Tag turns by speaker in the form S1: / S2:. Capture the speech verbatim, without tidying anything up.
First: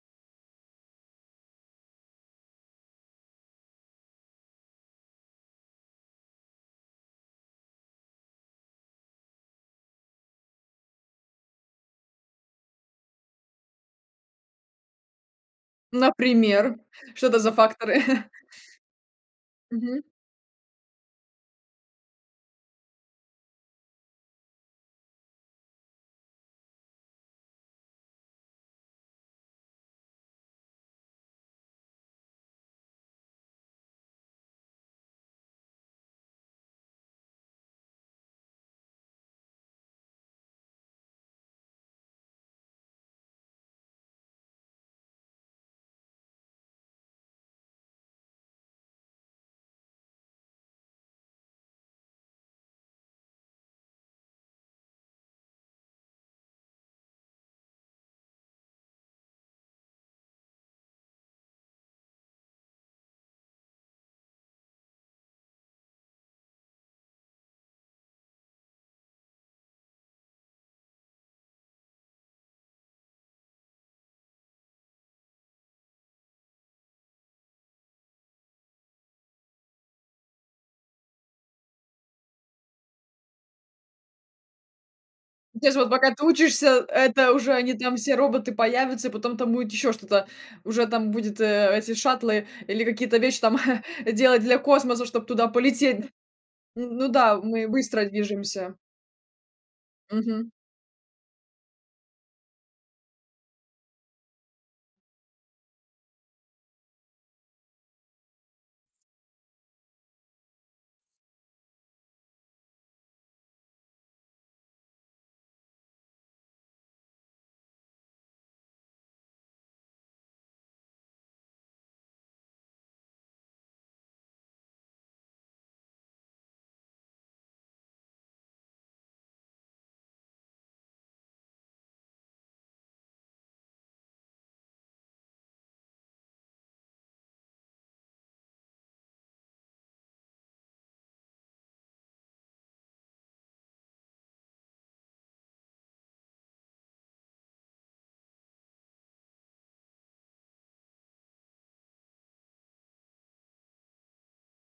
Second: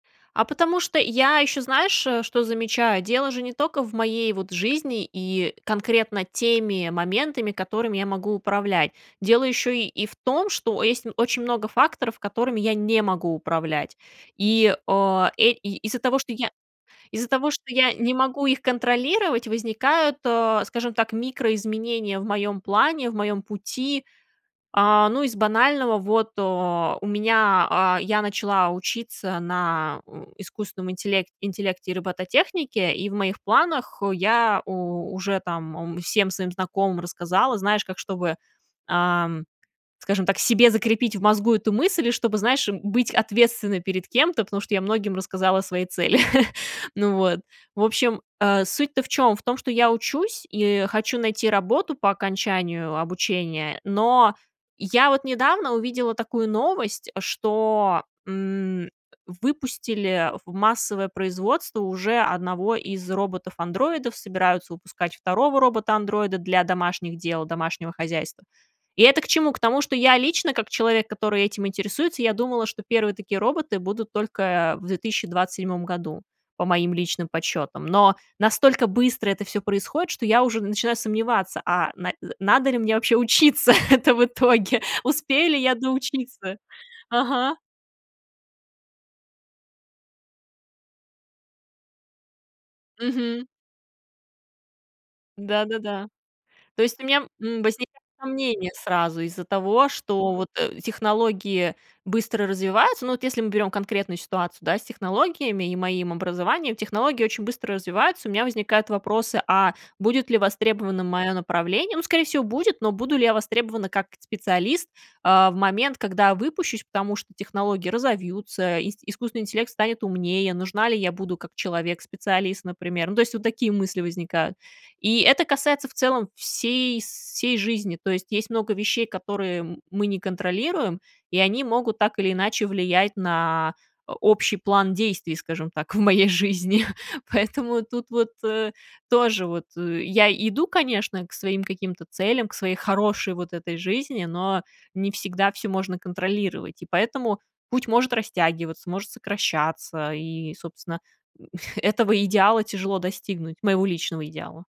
S1: А потому что я ещё, знаешь, что замечаю: дело же не тока в моей вот жизни и конкретно теми моментами, которыми я могу управлять. Дело ещё и в том, что есть очень много факторов, которыми я не могу управлять. И, а, э, из-за того, что я
S2: Например, что
S1: из-за
S2: это за
S1: того, что я
S2: факторы?
S1: не могу их контролировать,
S2: Мгм.
S1: возникают, э, скажем так, микроизменения в моём плане, в моём пути. А, ну, из банального: вот, э, у меня а, я начала учиться на у искусственном интелек интеллекте и робототехнике, и в моих планах я у уже там, ам, всем своим знакомым рассказала. Знаешь, как чтобы, ам, скажем так, себе закрепить в мозгу эту мысль и чтобы, знаешь, быть ответственной перед кем-то. Потому что я многим рассказала свои цели. Ну вот, в общем, а, суть-то в чём? В том, что я учусь и хочу найти работу по окончанию обучения. Но я вот недавно увидела такую новость, что, м, выпустили в массовое производство уже одного из роботов-андроидов, собираются выпускать второго робота-андроида для домашних дел, домашнего хозяйства. И это к чему? К тому, что я лично, как человек, который этим интересуется, я думала, что первые такие роботы будут только в две тысячи двадцать седьмом году, по моим личным подсчётам. Но настолько быстро это всё происходит, что я уже начинаю сомневаться: а на э, надо ли мне вообще учиться? Это в итоге. Успею
S2: Ну,
S1: ли
S2: то
S1: я
S2: есть вот пока ты
S1: доучиться?
S2: учишься, это уже
S1: Ага.
S2: они там все роботы появятся, и потом там будет ещё что-то, уже там будет, э, эти шаттлы или какие-то вещи
S1: Мгм.
S2: там делать для космоса, чтоб туда полететь,
S1: Да-да-да.
S2: д
S1: То
S2: Н
S1: есть у
S2: ну
S1: меня,
S2: да,
S1: м,
S2: мы
S1: возникает
S2: быстро
S1: сомнение
S2: движемся.
S1: сразу из-за того, что вот,
S2: Мгм.
S1: э, технологии быстро развиваются. Ну, вот если мы берём конкретную ситуацию, да, с технологиями и моим образованием, технологии очень быстро развиваются. У меня возникают вопросы: а будет ли востребованным моё направление? Ну, скорее всего, будет, но буду ли я востребована как специалист, а, в момент, когда выпущусь. Потому что технологии разовьются, ис искусственный интеллект станет умнее, нужна ли я буду как человек-специалист, например? Ну, то есть, вот такие мысли возникают. И это касается в целом всей сей жизни. То есть есть много вещей, которые, м, мы не контролируем, и они могут так или иначе влиять на о общий план действий, скажем так, в моей жизни. Поэтому тут вот, э, тоже вот, ы Я иду, конечно, к своим каким-то то целям, к своей хорошей вот этой жизни, но не всегда всё можно контролировать. И поэтому путь может растягиваться, может сокращаться, и, собственно, м, этого идеала тяжело достигнуть, моего личного идеала.